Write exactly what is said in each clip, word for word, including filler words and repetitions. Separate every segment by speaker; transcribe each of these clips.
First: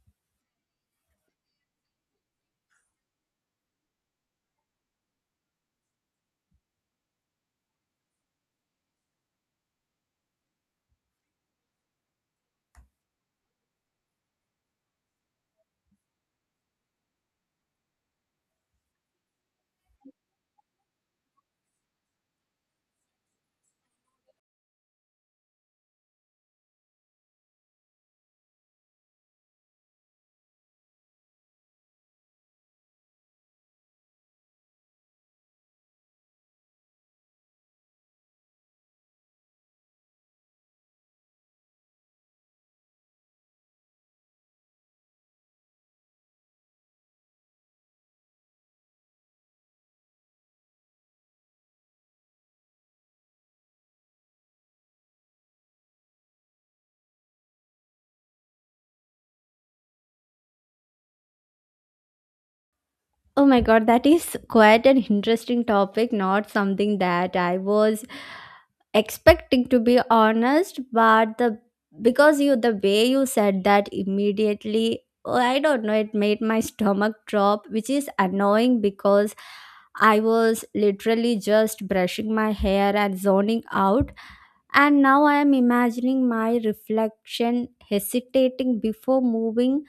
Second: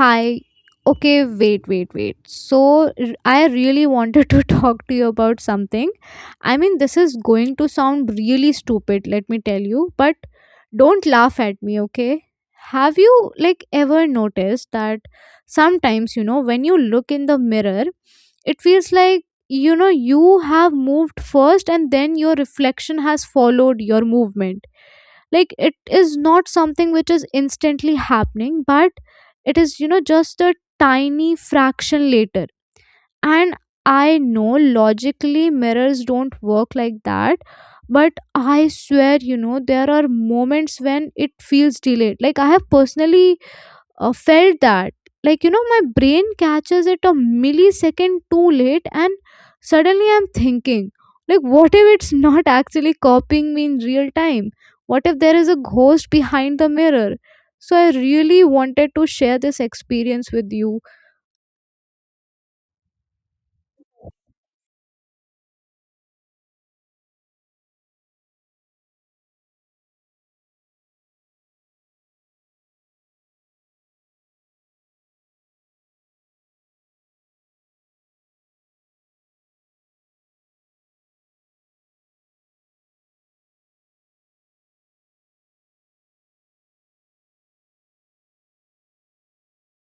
Speaker 1: Hi. Okay, wait, wait, wait. So, r- I really wanted to talk to you about something. I mean, this is going to sound really stupid, let me tell you, but don't laugh at me, okay? Have you, like, ever noticed that sometimes, you know, when you look in the mirror, it feels like, you know, you have moved first and then your reflection has followed your movement? Like, it is not something which is instantly happening, but it is, you know just a tiny fraction later. And I know, logically, mirrors don't work like that. But I swear, you know there are moments when it feels delayed. Like, I have personally uh, felt that. Like, you know my brain catches it a millisecond too late, and suddenly I'm thinking, like, what if it's not actually copying me in real time? What if there is a ghost behind the mirror? So I really wanted to share this experience with you.
Speaker 2: Oh my god, that is quite an interesting topic, not something that I was expecting to be honest, but the because you the way you said that immediately, oh, I don't know, it made my stomach drop, which is annoying because I was literally just brushing my hair and zoning out. And now I am imagining my reflection hesitating before moving,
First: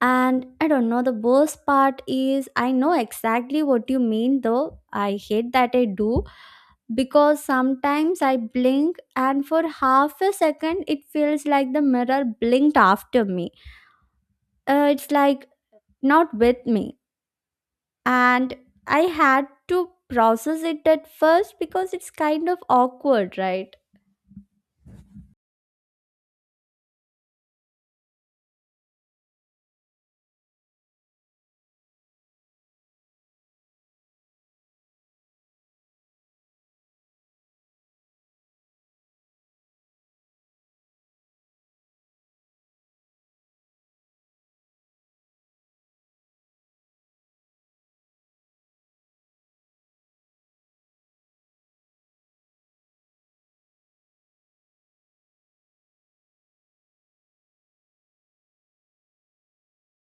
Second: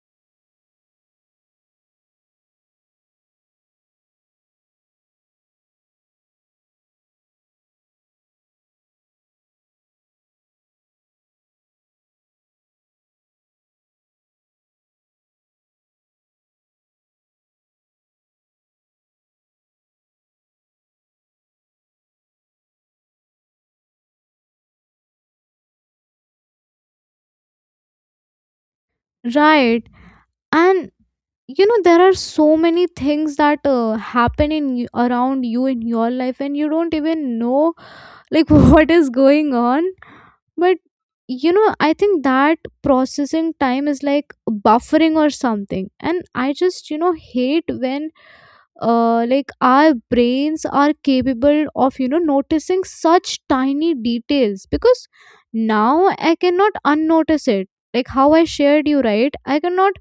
Speaker 2: and I don't know, the worst part is I know exactly what you mean though. I hate that I do because sometimes I blink and for half a second it feels like the mirror blinked after me. Uh, it's like not with me. And I had to process it at first because it's kind of awkward, right?
Speaker 1: Right. And you know there are so many things that uh, happen in y- around you in your life, and you don't even know, like, what is going on. But you know, I think that processing time is like buffering or something. And I just, you know, hate when uh like our brains are capable of, you know, noticing such tiny details, because now I cannot unnotice it. Like how I shared you, right? I cannot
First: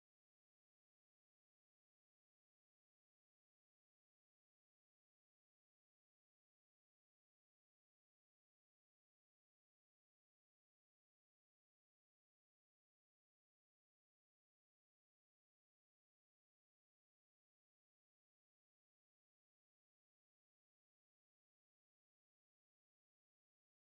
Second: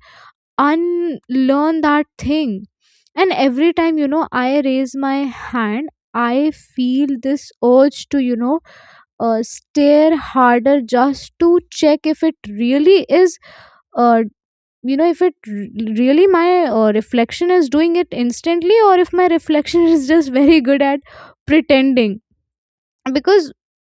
Speaker 1: unlearn that thing. And every time, you know, I raise my hand, I feel this urge to, you know, uh, stare harder, just to check if it really is, uh, you know, if it r- really my uh, reflection is doing it instantly, or if my reflection is just very good at pretending. Because,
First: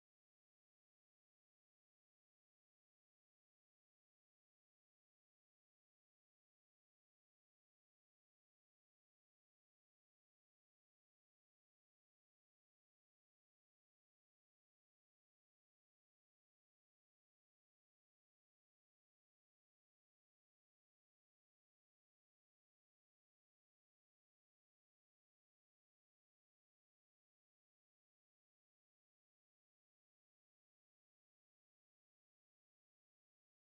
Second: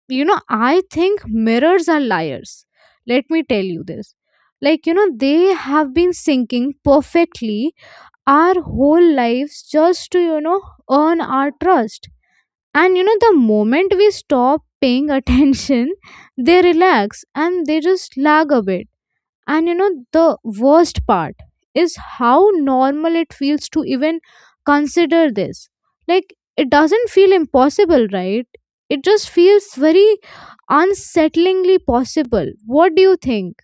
Speaker 1: you know, I think mirrors are liars. Let me tell you this. Like, you know, they have been syncing perfectly our whole lives just to you know earn our trust. And you know the moment we stop paying attention, they relax and they just lag a bit. And you know the worst part is how normal it feels to even consider this. Like, it doesn't feel impossible, right? It just feels very unsettlingly possible. What do you think?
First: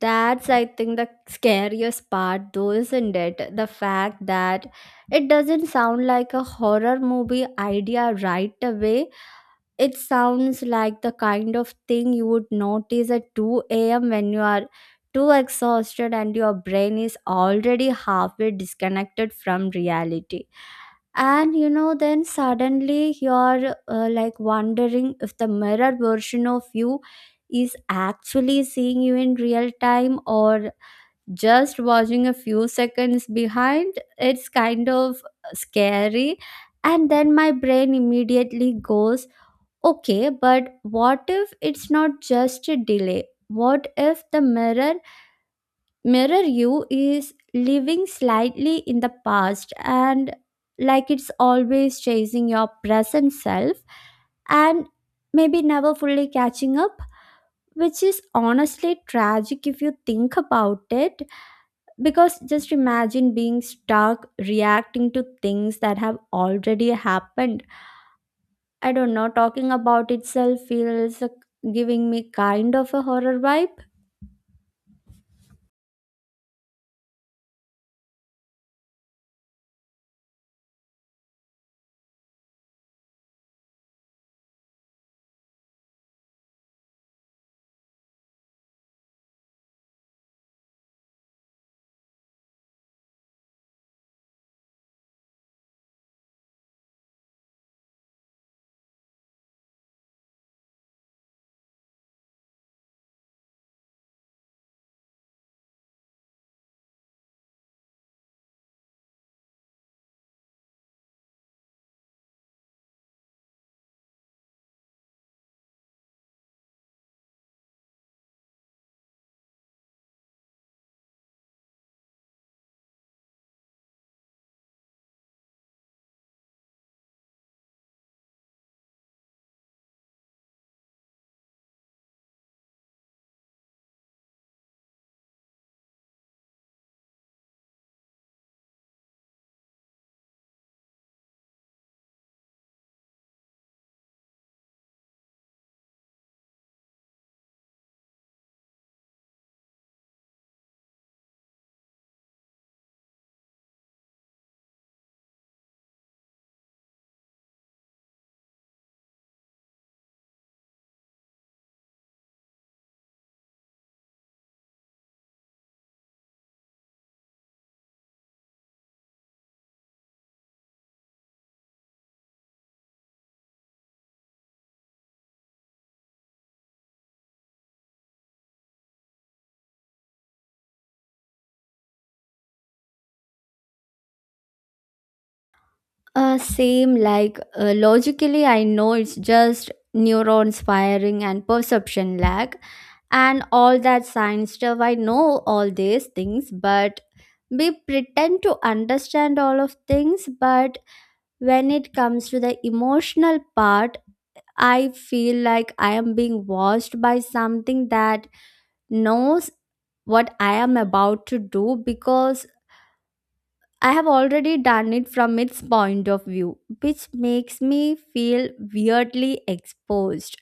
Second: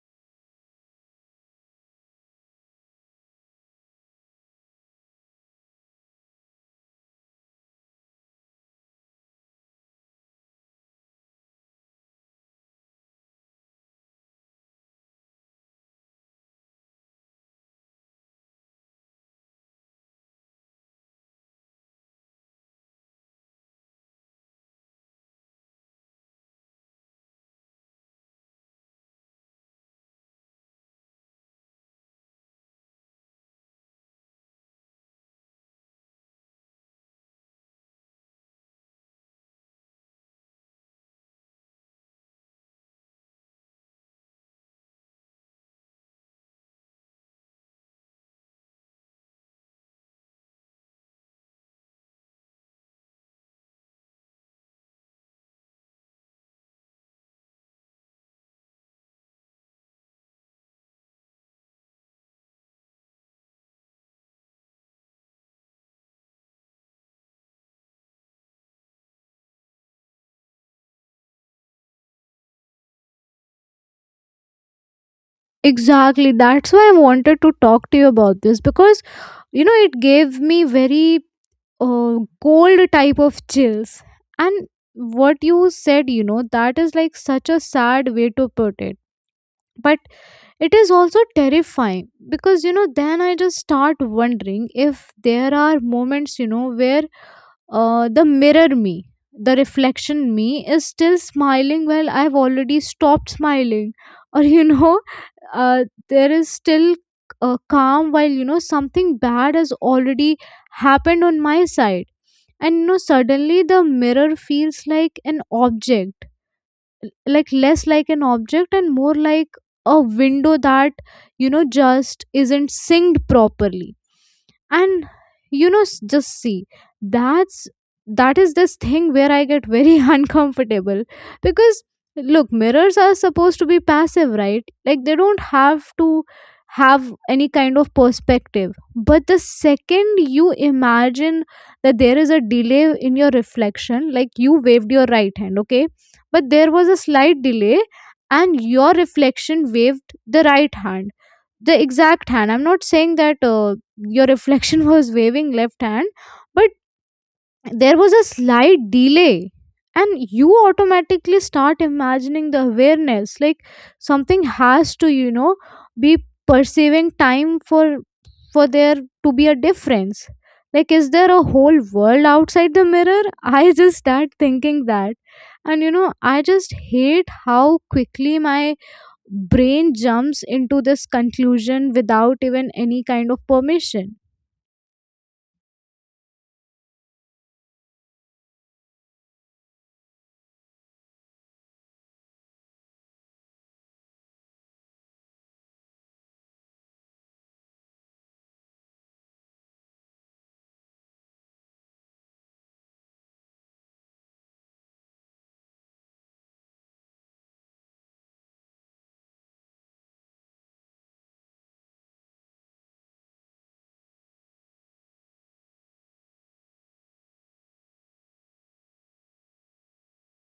Speaker 2: That's, I think, the scariest part, though, isn't it? The fact that it doesn't sound like a horror movie idea right away. It sounds like the kind of thing you would notice at two a m when you are too exhausted and your brain is already halfway disconnected from reality, and you know, then suddenly you're uh, like wondering if the mirror version of you is actually seeing you in real time or just watching a few seconds behind. It's kind of scary. And then my brain immediately goes, okay, but what if it's not just a delay? What if the mirror Mirror You is living slightly in the past, and like it's always chasing your present self and maybe never fully catching up, which is honestly tragic if you think about it. Because just imagine being stuck reacting to things that have already happened. I don't know, talking about itself feels, uh, giving me kind of a horror vibe.
Speaker 1: Exactly. That's why I wanted to talk to you about this, because you know it gave me very uh, cold type of chills. And what you said, you know that is like such a sad way to put it. But it is also terrifying, because you know then I just start wondering if there are moments, you know where uh, the mirror me, the reflection me, is still smiling while I've already stopped smiling, or you know, uh, there is still uh, calm while you know something bad has already happened on my side. And you know, suddenly the mirror feels like an object l- like less like an object and more like a window that you know just isn't synced properly. And you know s- just see, that's that is this thing where I get very uncomfortable. Because, look, mirrors are supposed to be passive, right? Like, they don't have to have any kind of perspective. But the second you imagine that there is a delay in your reflection, like, you waved your right hand, okay, but there was a slight delay, and your reflection waved the right hand, the exact hand. I'm not saying that uh, your reflection was waving left hand, but there was a slight delay. And you automatically start imagining the awareness, like, something has to, you know, be perceiving time for for there to be a difference. Like, is there a whole world outside the mirror? I just start thinking that. And you know I just hate how quickly my brain jumps into this conclusion without even any kind of permission.
Speaker 2: Uh, same, like uh, logically, I know it's just neurons firing and perception lag and all that science stuff. I know all these things, but we pretend to understand all of things. But when it comes to the emotional part, I feel like I am being watched by something that knows what I am about to do because I have already done it from its point of view, which makes me feel weirdly exposed.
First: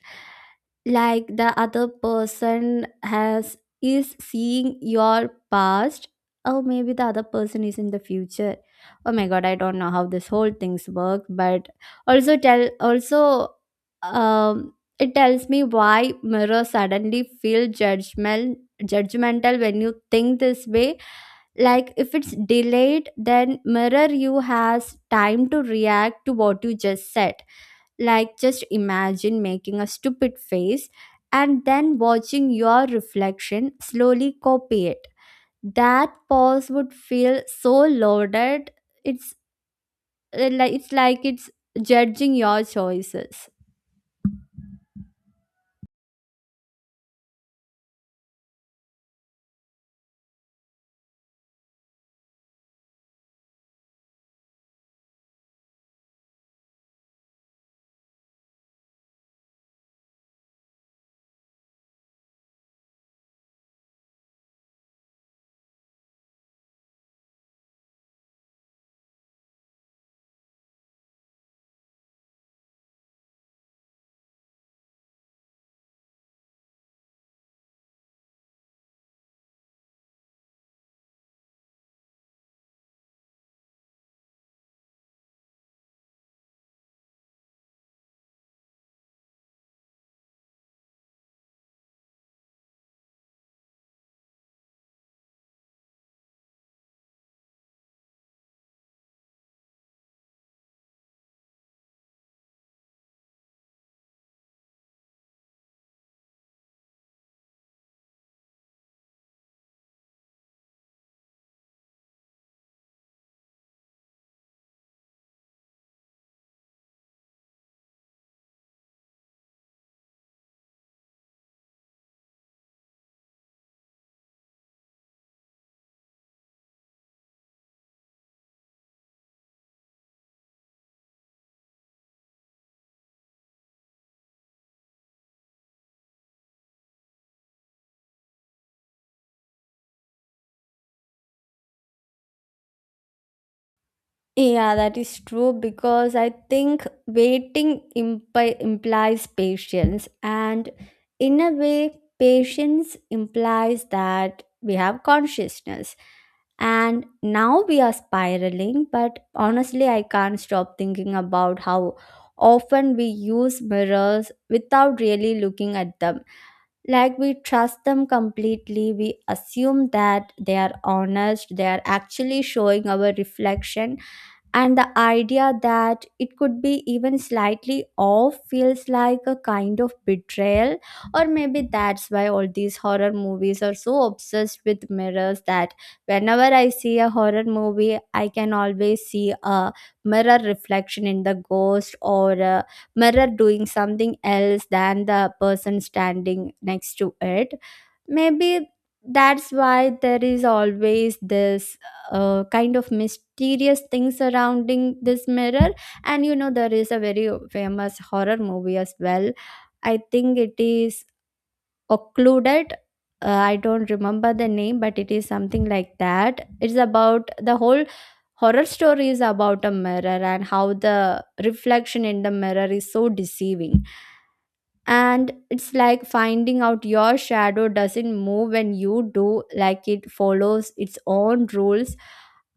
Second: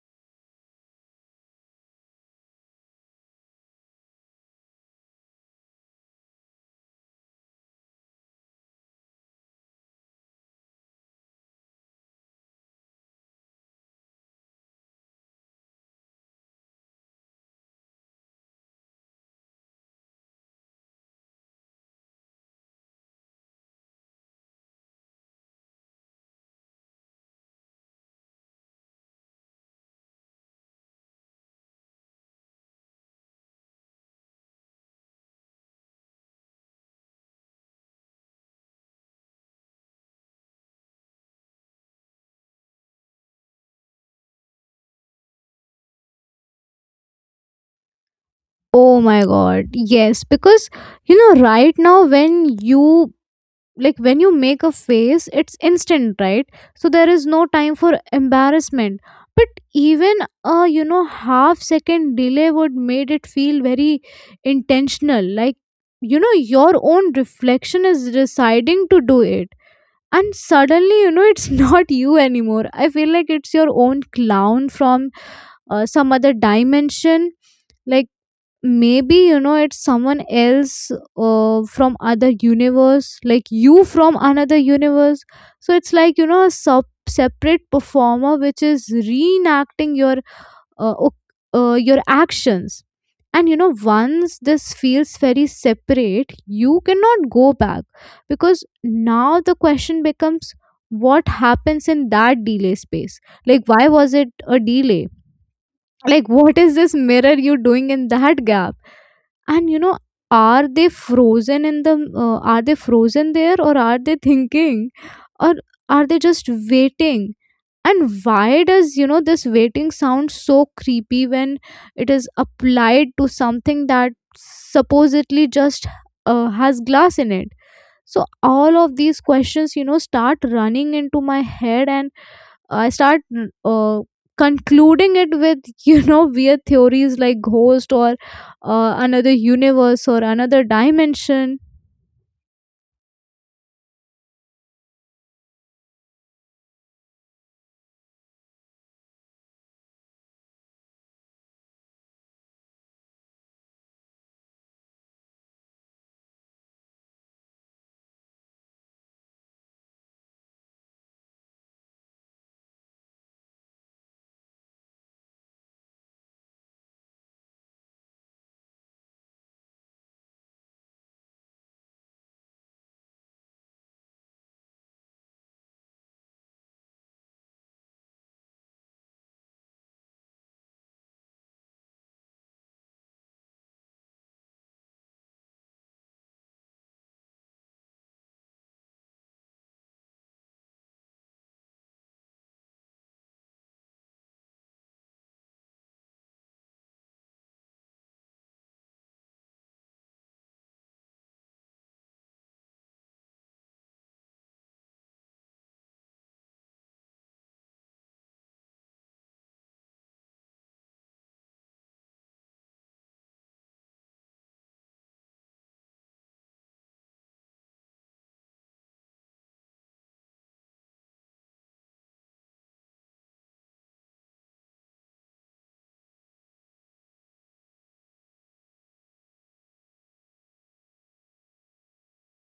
Speaker 2: Like the other person has is seeing your past, or maybe the other person is in the future. Oh my god, I don't know how this whole things work, but also tell also um it tells me why mirror suddenly feel judgment judgmental when you think this way. Like if it's delayed then mirror you has time to react to what you just said. Like just imagine making a stupid face and then watching your reflection slowly copy it. That pause would feel so loaded. It's uh, like it's like it's judging your choices.
Speaker 1: Oh my god, yes. Because you know right now, when you, like when you make a face, it's instant, right? So there is no time for embarrassment. But even a, you know half second delay would made it feel very intentional. Like, you know your own reflection is deciding to do it. And suddenly, you know it's not you anymore. I feel like it's your own clown from uh, some other dimension. Like, maybe, you know it's someone else, uh, from other universe, like you from another universe. So it's like, you know a sub- separate performer which is reenacting your uh, oc- uh, your actions. And you know once this feels very separate, you cannot go back, because now the question becomes, what happens in that delay space? Like, why was it a delay? Like, what is this mirror you doing in that gap? And, you know, are they frozen in the uh, are they frozen there, or are they thinking, or are they just waiting? And why does, you know this waiting sound so creepy when it is applied to something that supposedly just uh, has glass in it? So all of these questions, you know start running into my head, and I start, uh, concluding it with you know weird theories, like ghost, or uh, another universe, or another dimension.
Speaker 2: Yeah, that is true because I think waiting impi- implies patience, and in a way, patience implies that we have consciousness. And now we are spiraling, but honestly, I can't stop thinking about how often we use mirrors without really looking at them. Like we trust them completely, we assume that they are honest, they are actually showing our reflection, and the idea that it could be even slightly off feels like a kind of betrayal. Or maybe that's why all these horror movies are so obsessed with mirrors, that whenever I see a horror movie I can always see a mirror reflection in the ghost, or a mirror doing something else than the person standing next to it. Maybe that's why there is always this uh, kind of mysterious thing surrounding this mirror. And you know, there is a very famous horror movie as well. I think it is Occluded. Uh, I don't remember the name, but it is something like that. It's about the whole horror story is about a mirror and how the reflection in the mirror is so deceiving. And it's like finding out your shadow doesn't move when you do, like it follows its own rules.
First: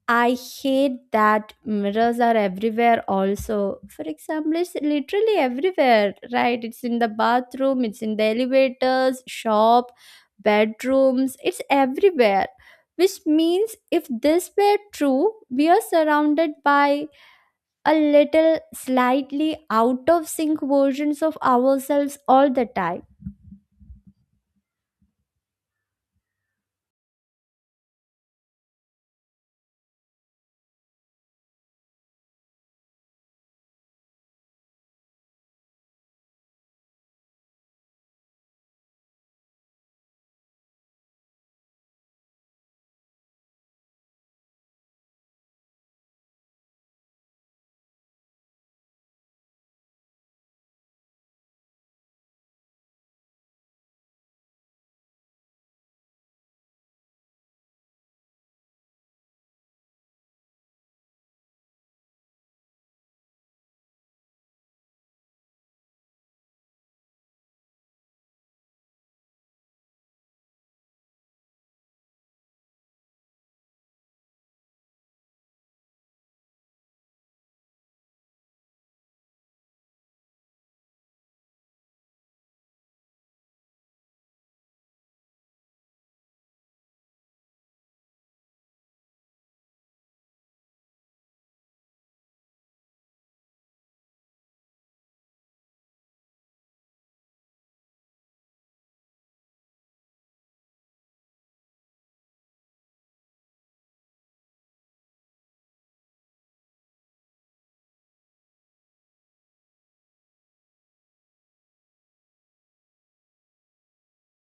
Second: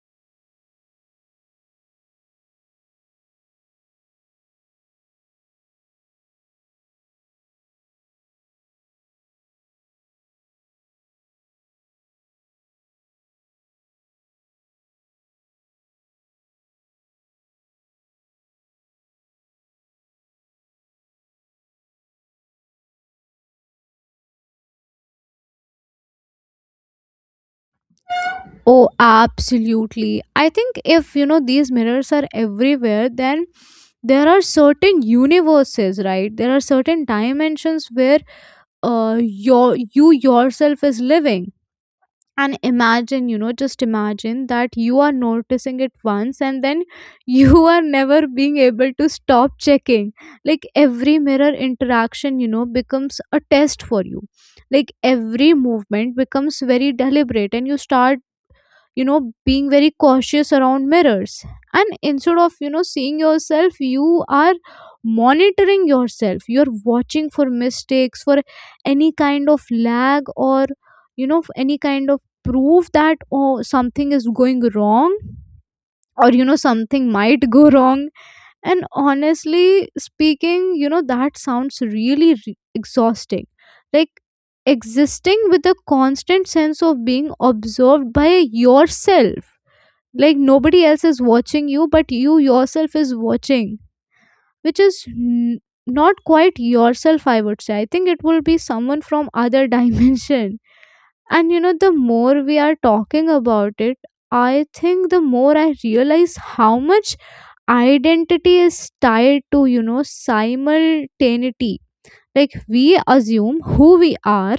Speaker 2: I hate that mirrors are everywhere, also for example, it's literally everywhere, right? It's in the bathroom, it's in the elevators, shop, bedrooms, it's everywhere. Which means if this were true we are surrounded by a little slightly out of sync versions of ourselves all the time.
Speaker 1: Oh, absolutely. I think if, you know these mirrors are everywhere, then there are certain universes, right? There are certain dimensions where uh, your you yourself is living. And imagine, you know just imagine that you are noticing it once, and then you are never being able to stop checking. Like, every mirror interaction, you know becomes a test for you. Like, every movement becomes very deliberate, and you start, you know being very cautious around mirrors. And instead of, you know seeing yourself, you are monitoring yourself, you're watching for mistakes, for any kind of lag, or, you know any kind of proof that, oh, something is going wrong, or, you know something might go wrong. And honestly speaking, you know that sounds really re- exhausting. Like, existing with a constant sense of being observed by yourself. Like, nobody else is watching you, but you yourself is watching, which is n- not quite yourself, I would say. I think it will be someone from other dimension. And, you know the more we are talking about it, I think the more I realize how much identity is tied to, you know simultaneity. Like, we assume who we are,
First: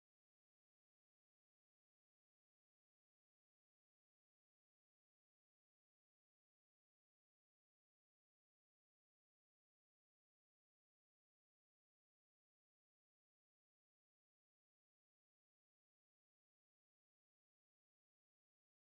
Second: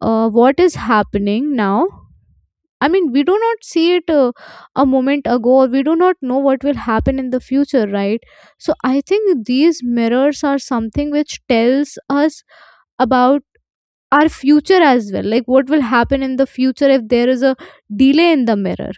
Speaker 1: uh, what is happening now. I mean, we do not see it, uh, a moment ago, or we do not know what will happen in the future, right? So I think these mirrors are something which tells us about our future as well, like, what will happen in the future if there is a delay in the mirror.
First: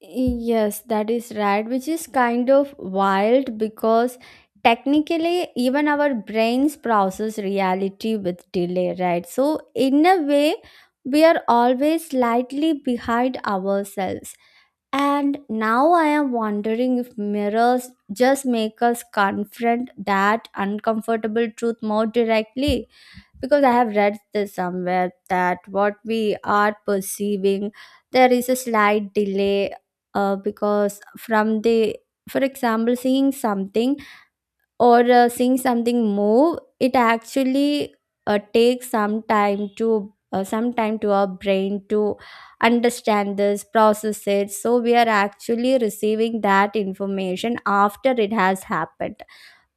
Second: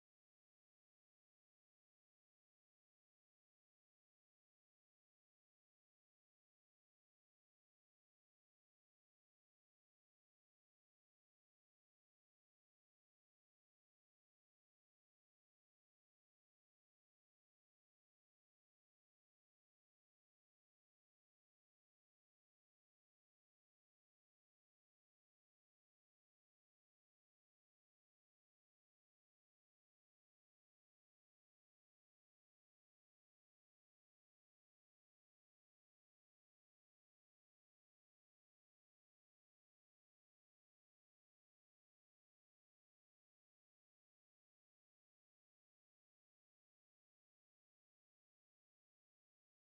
Speaker 2: Yes, that is right, which is kind of wild because technically, even our brains process reality with delay, right? So, in a way, we are always slightly behind ourselves. And now I am wondering if mirrors just make us confront that uncomfortable truth more directly, because I have read this somewhere that what we are perceiving there is a slight delay, uh, because from the for example seeing something or uh, seeing something move. It actually uh, takes some time to uh, some time to our brain to understand this process, it, so we are actually receiving that information after it has happened.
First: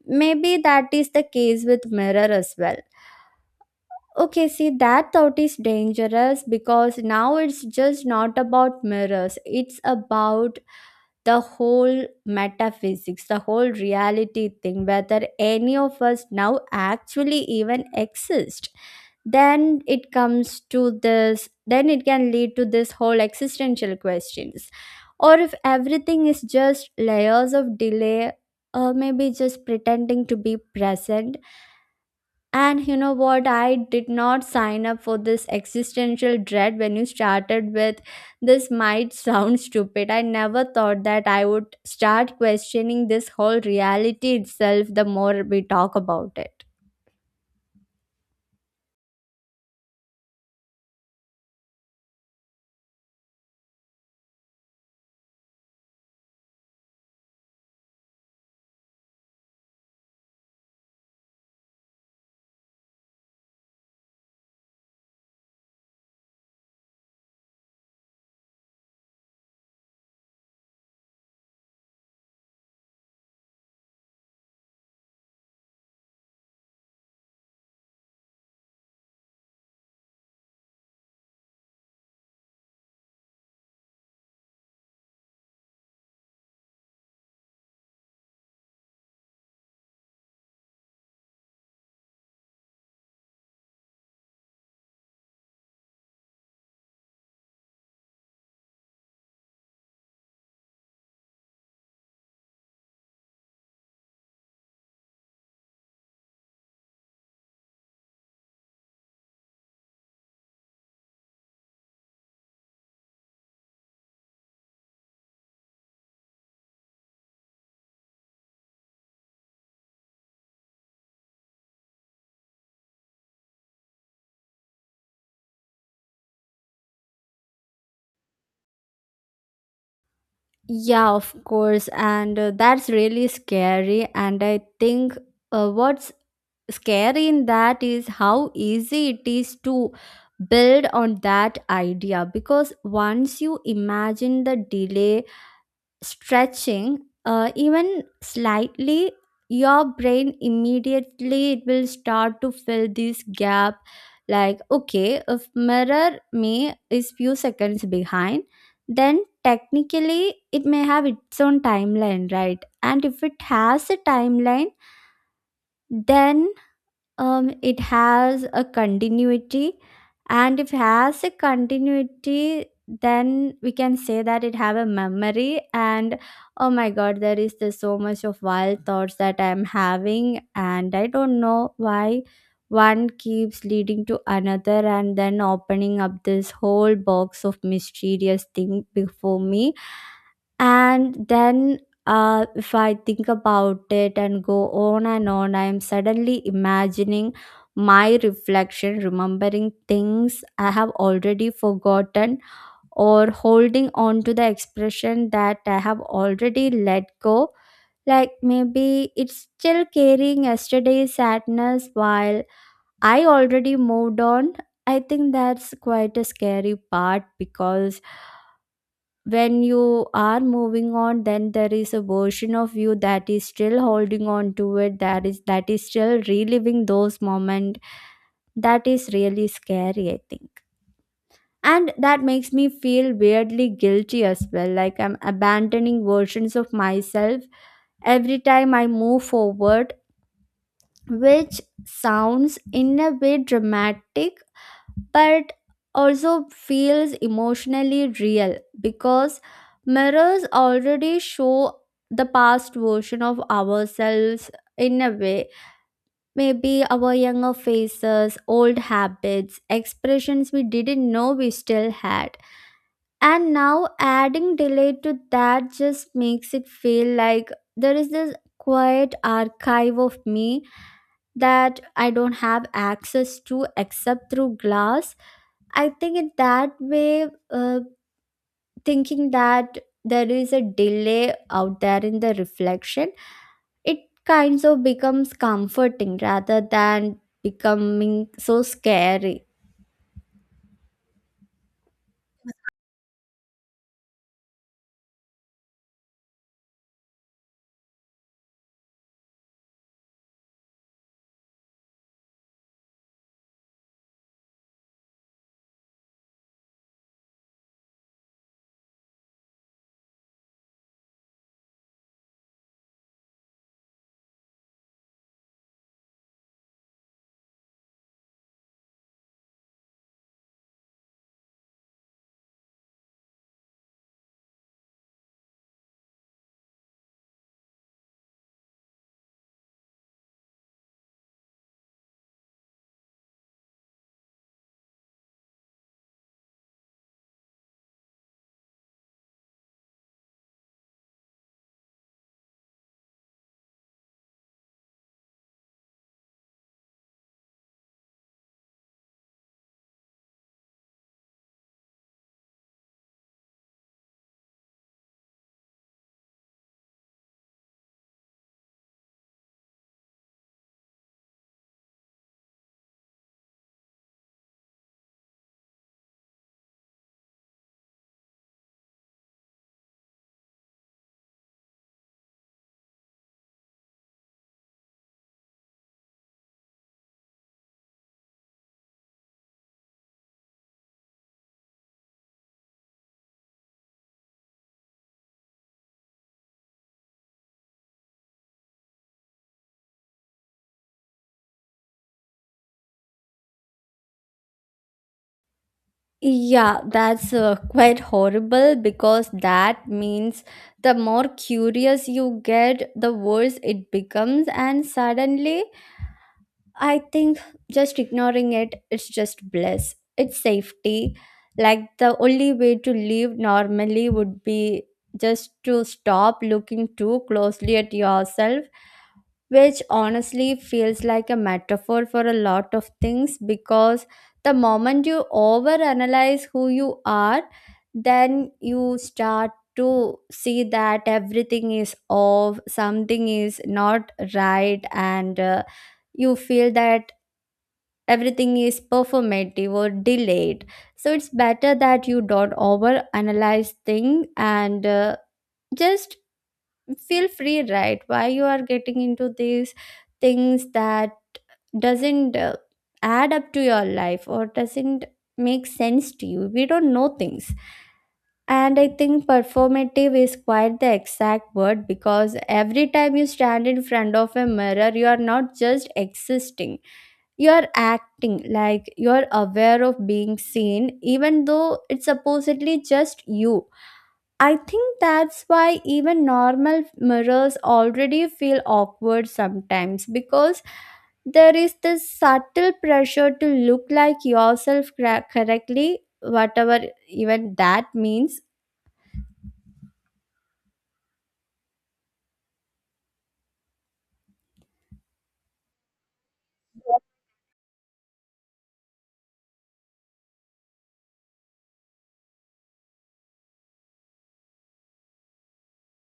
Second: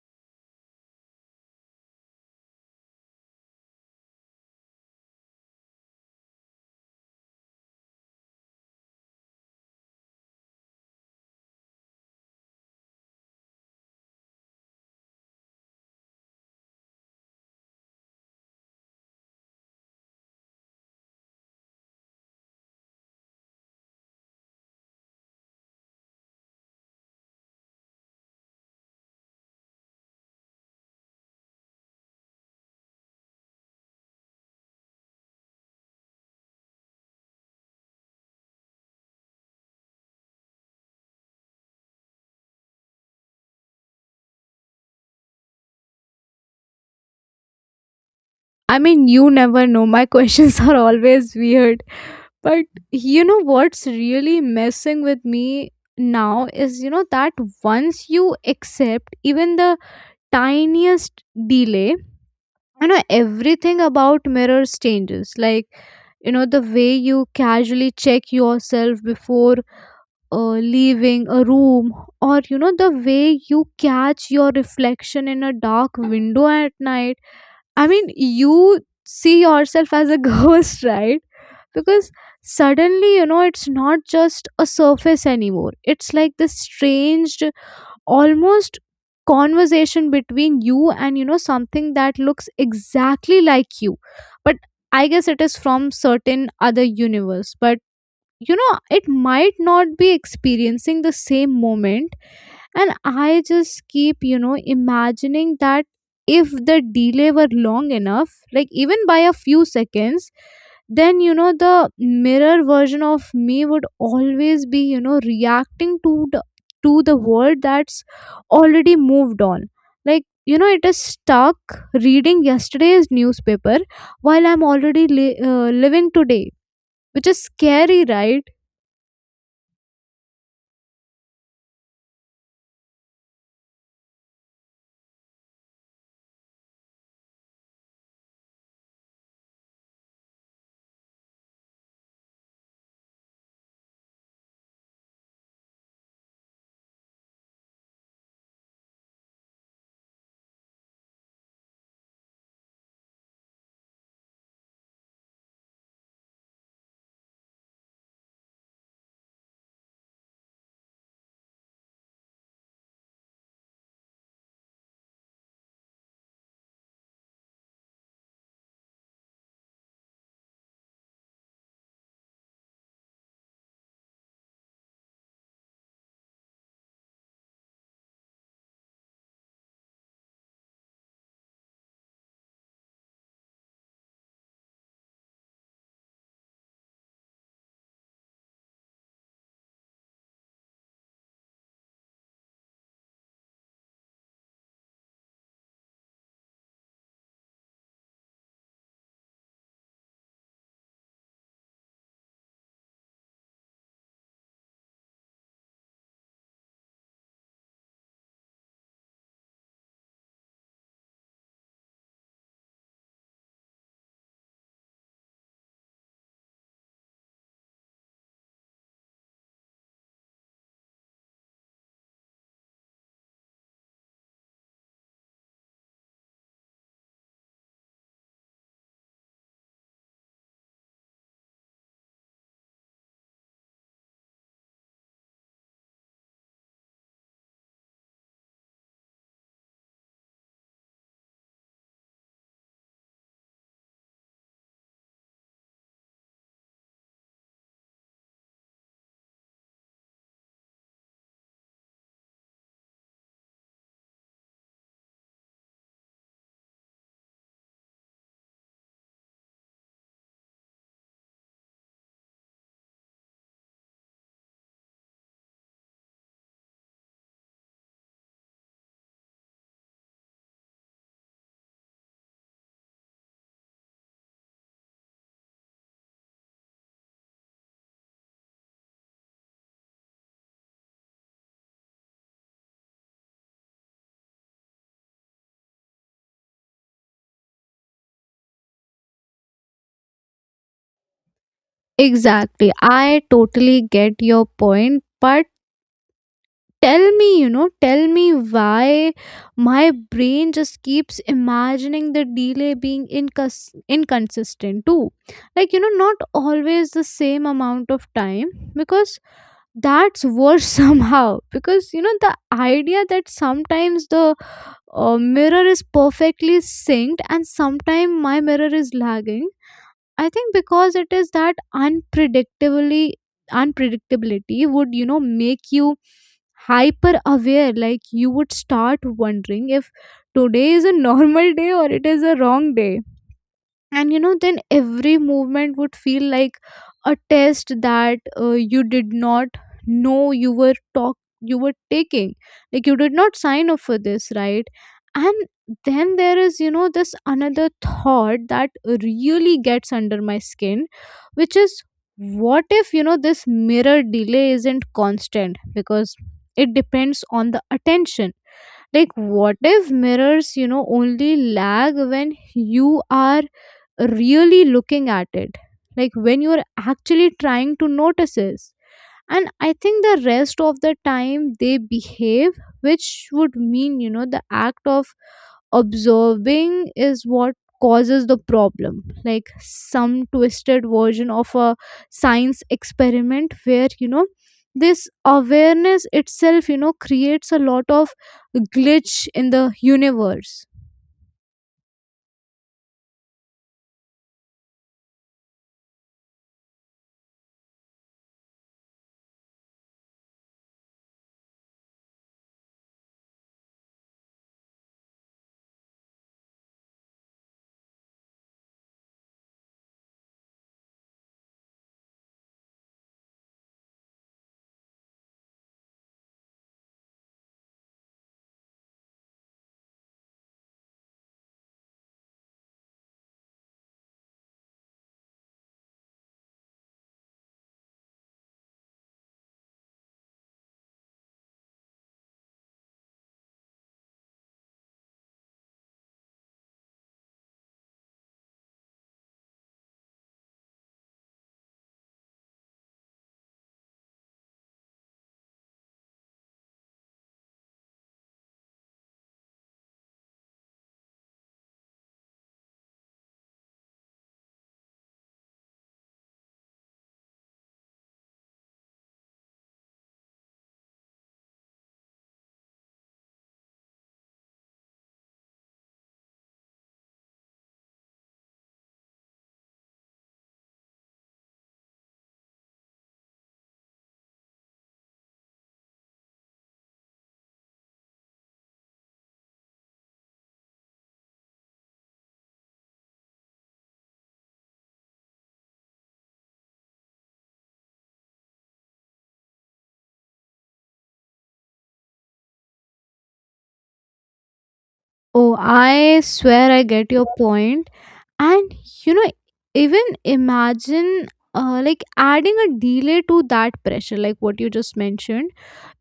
Speaker 2: Maybe that is the case with mirror as well. Okay, see, that thought is dangerous because now it's just not about mirrors. It's about the whole metaphysics, the whole reality thing, whether any of us now actually even exist. Then it comes to this, then it can lead to this whole existential questions. Or if everything is just layers of delay, or maybe just pretending to be present. And you know what? I did not sign up for this existential dread when you started with, this might sound stupid. I never thought that I would start questioning this whole reality itself the more we talk about it.
Speaker 1: I mean, you never know. My questions are always weird. But, you know what's really messing with me now is, you know, that once you accept even the tiniest delay, you know everything about mirrors changes. Like, you know the way you casually check yourself before uh, leaving a room, or, you know the way you catch your reflection in a dark window at night. I mean, you see yourself as a ghost, right? Because suddenly, you know it's not just a surface anymore. It's like this strange, almost, conversation between you and, you know something that looks exactly like you. But I guess it is from certain other universe. But, you know it might not be experiencing the same moment. And I just keep, you know, imagining that if the delay were long enough, like, even by a few seconds, then, you know, the mirror version of me would always be, you know, reacting to the, to the world that's already moved on. Like, you know, it is stuck reading yesterday's newspaper while I'm already li- uh, living today, which is scary, right?
Speaker 2: Yeah, of course. And uh, that's really scary. And I think uh, what's scary in that is how easy it is to build on that idea because once you imagine the delay stretching uh, even slightly, your brain immediately it will start to fill this gap. Like, okay, if mirror me is few seconds behind, then technically it may have its own timeline, right? And if it has a timeline then um, it has a continuity. And if has a continuity then we can say that it have a memory. And oh my god, there is this so much of wild thoughts that I'm having and I don't know why one keeps leading to another and then opening up this whole box of mysterious thing before me. And then uh, if I think about it and go on and on, I am suddenly imagining my reflection, remembering things I have already forgotten, or holding on to the expression that I have already let go. Like maybe it's still carrying yesterday's sadness while I already moved on. I think that's quite a scary part because when you are moving on then there is a version of you that is still holding on to it, that is, that is still reliving those moments. That is really scary, I think. And that makes me feel weirdly guilty as well, like I'm abandoning versions of myself every time I move forward, which sounds in a way dramatic, but also feels emotionally real because mirrors already show the past version of ourselves in a way. Maybe our younger faces, old habits, expressions we didn't know we still had. And now adding delay to that just makes it feel like there is this quiet archive of me that I don't have access to except through glass. I think in that way, uh, thinking that there is a delay out there in the reflection, it kinds of becomes comforting rather than becoming so scary.
Speaker 1: Exactly. I totally get your point, but tell me, you know, tell me why my brain just keeps imagining the delay being incons- inconsistent too. Like, you know, not always the same amount of time, because that's worse somehow. Because, you know, the idea that sometimes the uh, mirror is perfectly synced and sometimes my mirror is lagging. I think because it is that unpredictably unpredictability would, you know, make you hyper aware. Like you would start wondering if today is a normal day or it is a wrong day, and you know then every movement would feel like a test that uh, you did not know you were talk you were taking. Like you did not sign up for this, right? And then there is, you know, this another thought that really gets under my skin, which is, what if, you know, this mirror delay isn't constant because it depends on the attention? Like what if mirrors, you know, only lag when you are really looking at it, like when you're actually trying to notice it, and I think the rest of the time they behave, which would mean, you know, the act of observing is what causes the problem. Like some twisted version of a science experiment where, you know, this awareness itself, you know, creates a lot of glitch in the universe.
Speaker 2: Yeah, that's uh, quite horrible because that means the more curious you get, the worse it becomes, and suddenly I think just ignoring it, it's just bliss. It's safety. Like the only way to live normally would be just to stop looking too closely at yourself, which honestly feels like a metaphor for a lot of things because the moment you overanalyze who you are, then you start to see that everything is off, something is not right, and uh, you feel that everything is performative or delayed. So it's better that you don't over analyze thing and uh, just feel free, right? Why you are getting into these things that doesn't uh, add up to your life or doesn't make sense to you? We don't know things. And I think performative is quite the exact word because every time you stand in front of a mirror you are not just existing, you're acting like you're aware of being seen, even though it's supposedly just you. I think that's why even normal mirrors already feel awkward sometimes because there is this subtle pressure to look like yourself cra- correctly, whatever even that means.
Speaker 1: Oh, I swear I get your point. And you know, even imagine uh, like adding a delay to that pressure, like what you just mentioned,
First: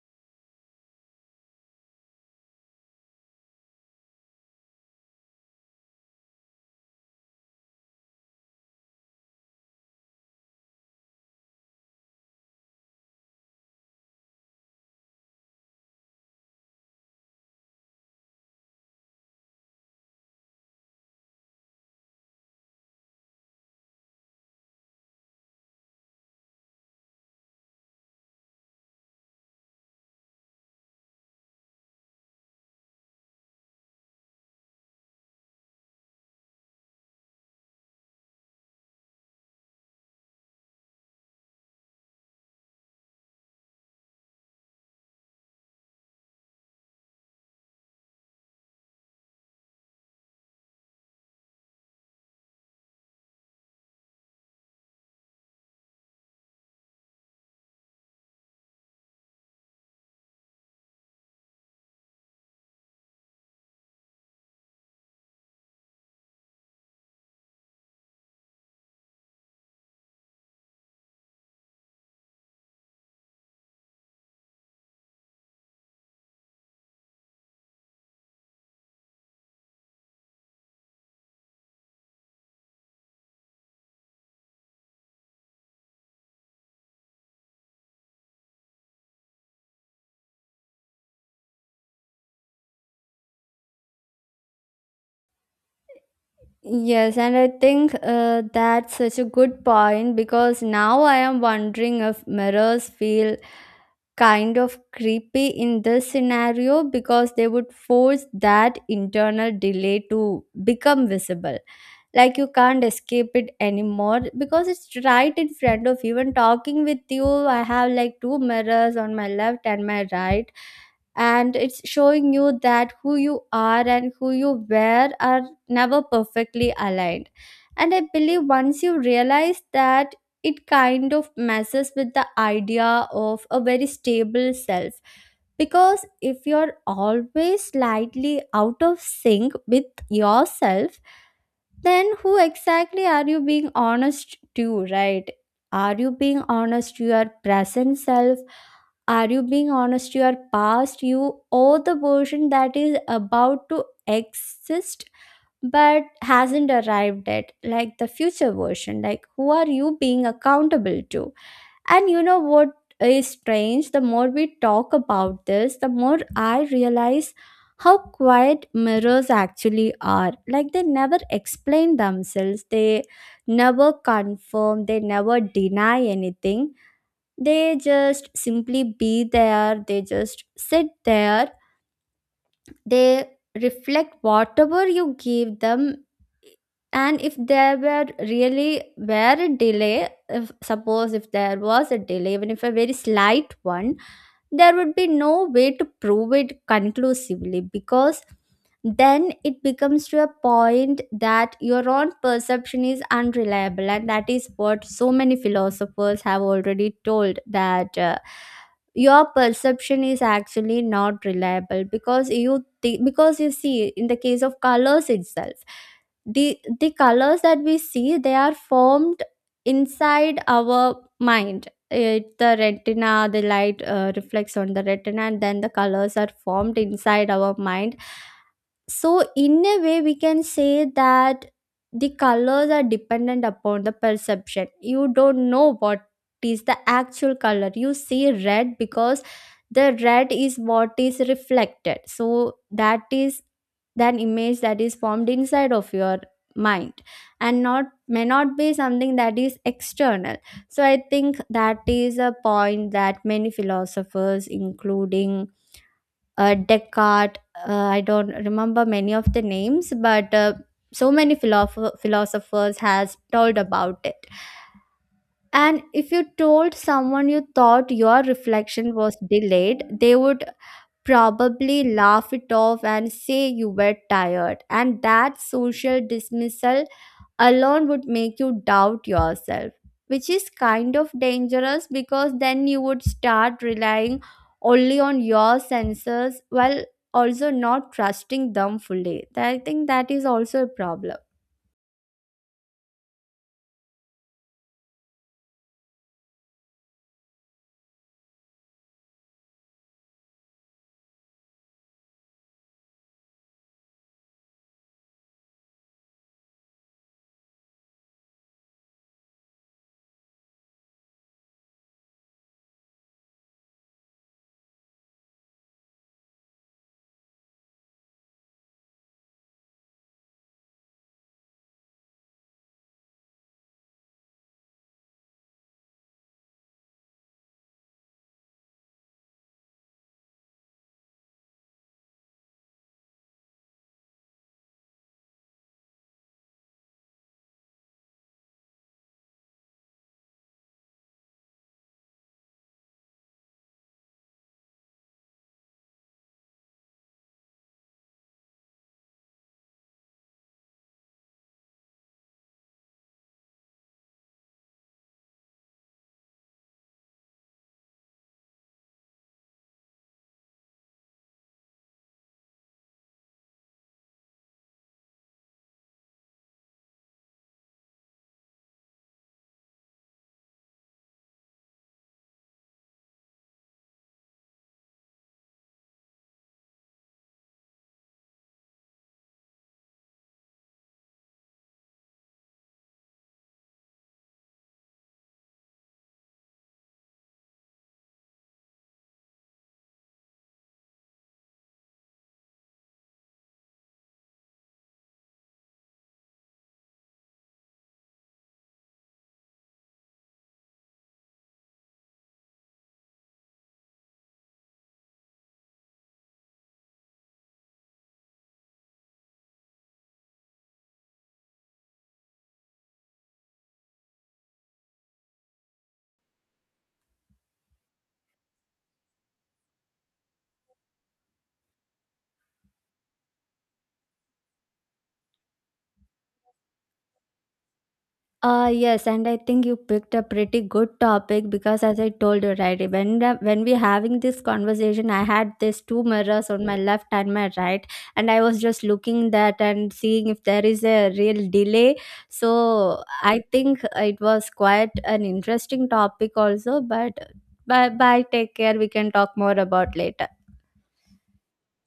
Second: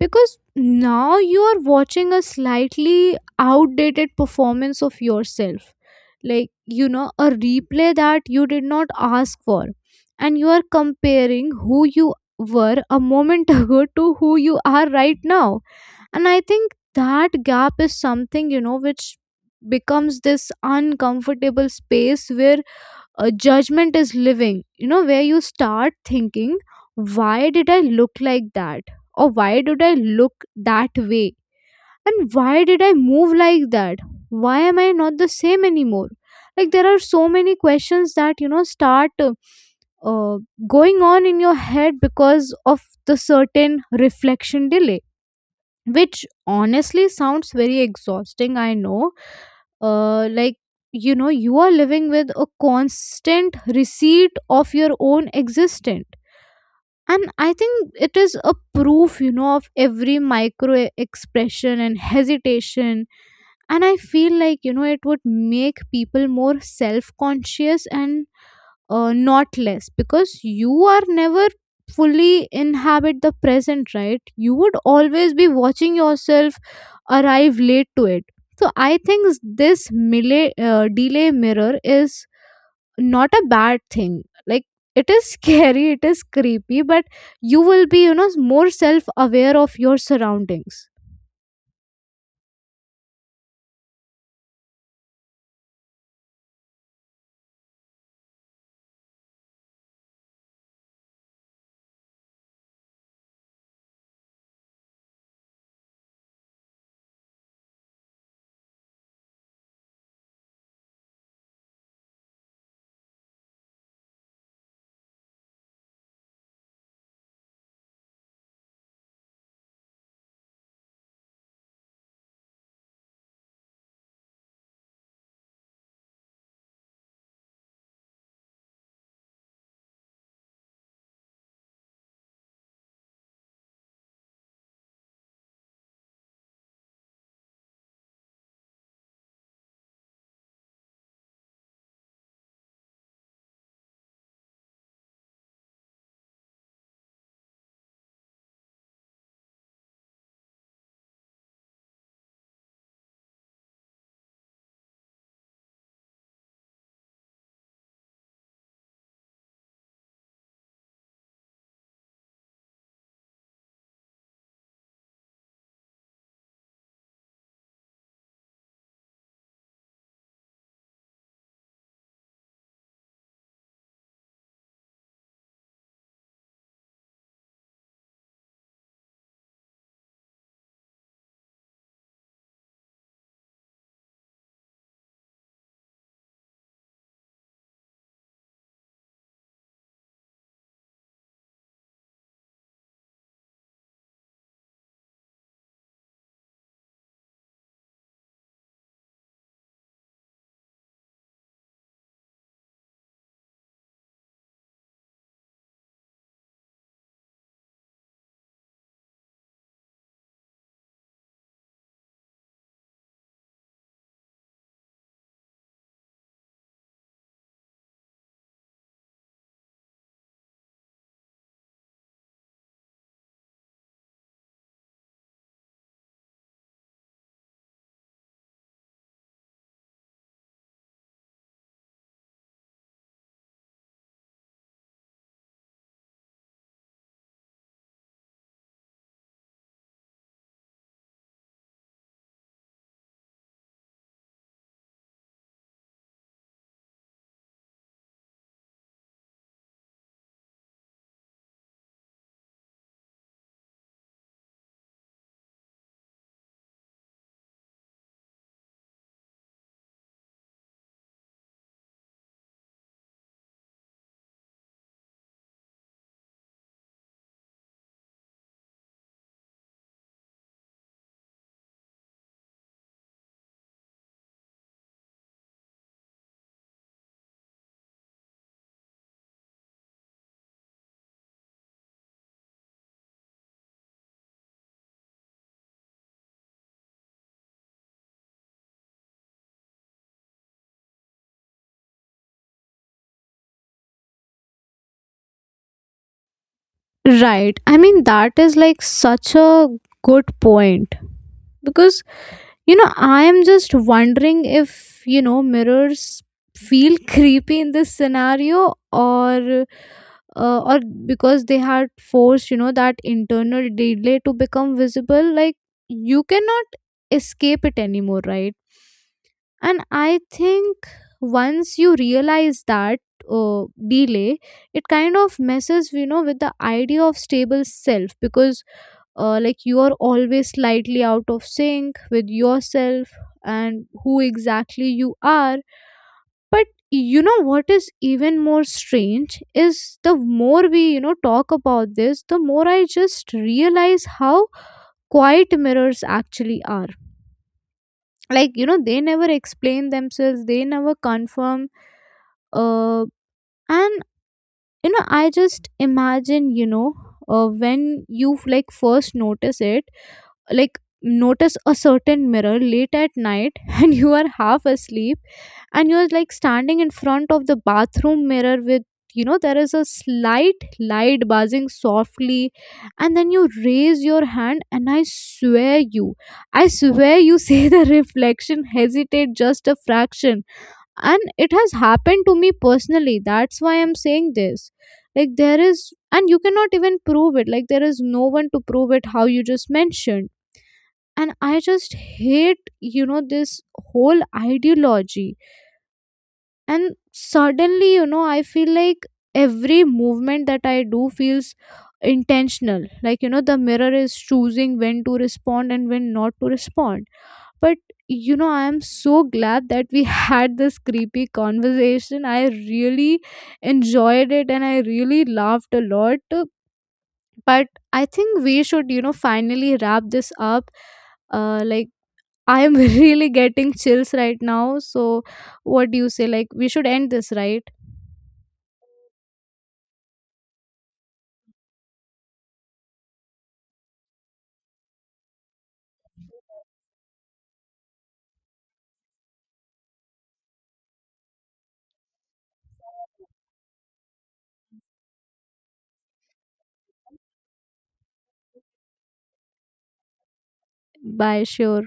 Speaker 1: because now you are watching a slightly outdated performance of yourself. Like, you know, a replay that you did not ask for. And you are comparing who you were a moment ago to who you are right now, and I think that gap is something, you know, which becomes this uncomfortable space where a judgment is living, you know, where you start thinking, why did I look like that, or why did I look that way, and why did I move like that, why am I not the same anymore? Like there are so many questions that, you know, start uh, uh, going on in your head because of the certain reflection delay, which honestly sounds very exhausting, I know. uh like, you know, you are living with a constant receipt of your own existence, and I think it is a proof, you know, of every micro e-, expression and hesitation. And I feel like, you know, it would make people more self conscious and uh, not less, because you are never fully inhabit the present, right? You would always be watching yourself arrive late to it. So I think this mila- uh, delay mirror is not a bad thing. Like it is scary, it is creepy, but you will be, you know, more self aware of your surroundings.
Speaker 2: Yes, and I think uh, that's such a good point because now I am wondering if mirrors feel kind of creepy in this scenario because they would force that internal delay to become visible, like you can't escape it anymore because it's right in front of you and talking with you. I have like two mirrors on my left and my right, and it's showing you that who you are and who you were are never perfectly aligned. And I believe once you realize that, it kind of messes with the idea of a very stable self, because if you're always slightly out of sync with yourself, then who exactly are you being honest to, right? Are you being honest to your present self? Are you being honest to your past you? Or the version that is about to exist but hasn't arrived yet, like the future version? Like who are you being accountable to? And you know what is strange? The more we talk about this, the more I realize how quiet mirrors actually are. Like they never explain themselves, they never confirm, they never deny anything. They just simply be there, they just sit there, they reflect whatever you give them. And if there were really were a delay if suppose if there was a delay, even if a very slight one, there would be no way to prove it conclusively because then it becomes to a point that your own perception is unreliable, and that is what so many philosophers have already told that, uh, your perception is actually not reliable, because you thi- because you see in the case of colors itself, the the colors that we see, they are formed inside our mind it, the retina, the light uh, reflects on the retina and then the colors are formed inside our mind. So, in a way, we can say that the colors are dependent upon the perception. You don't know what is the actual color. You see red because the red is what is reflected. So, that is an image that is formed inside of your mind and not may not be something that is external. So I think that is a point that many philosophers including uh, Descartes. Uh, I don't remember many of the names, but uh, so many philosoph- philosophers has told about it. And if you told someone you thought your reflection was delayed, they would probably laugh it off and say you were tired. And that social dismissal alone would make you doubt yourself, which is kind of dangerous because then you would start relying only on your senses while also not trusting them fully. I think that is also a problem.
Speaker 1: Right, I mean that is like such a good point, because, you know, I am just wondering if, you know, mirrors feel creepy in this scenario or uh, or because they had forced, you know, that internal delay to become visible. Like you cannot escape it anymore, right? And I think once you realize that uh, delay, it kind of messes, you know, with the idea of stable self, because uh, like you are always slightly out of sync with yourself, and who exactly you are. But you know what is even more strange is the more we, you know, talk about this, the more I just realize how quiet mirrors actually are. Like you know they never explain themselves, they never confirm. uh, and, you know, I just imagine, you know, uh, when you like first notice it, like notice a certain mirror late at night and you are half asleep, and you're like standing in front of the bathroom mirror with, you know, there is a slight light buzzing softly, and then you raise your hand and I swear you, i swear you see the reflection hesitate just a fraction. And it has happened to me personally, that's why I'm saying this. Like there is, and you cannot even prove it, like there is no one to prove it, how you just mentioned. And I just hate, you know, this whole ideology, and suddenly, you know, I feel like every movement that I do feels intentional. Like, you know, the mirror is choosing when to respond and when not to respond. But, you know, I am so glad that we had this creepy conversation. I really enjoyed it and I really laughed a lot. But I think we should, you know, finally wrap this up. uh, like I'm really getting chills right now. So, what do you say? Like, we should end this, right?
Speaker 2: Uh, yes, and I think you picked a pretty good topic because, as I told you, right, when the- when we having this conversation, I had these two mirrors on my left and my right, and I was just looking that and seeing if there is a real delay. So I think it was quite an interesting topic, also. But bye bye, take care. We can talk more about later.
Speaker 1: Bye, sure.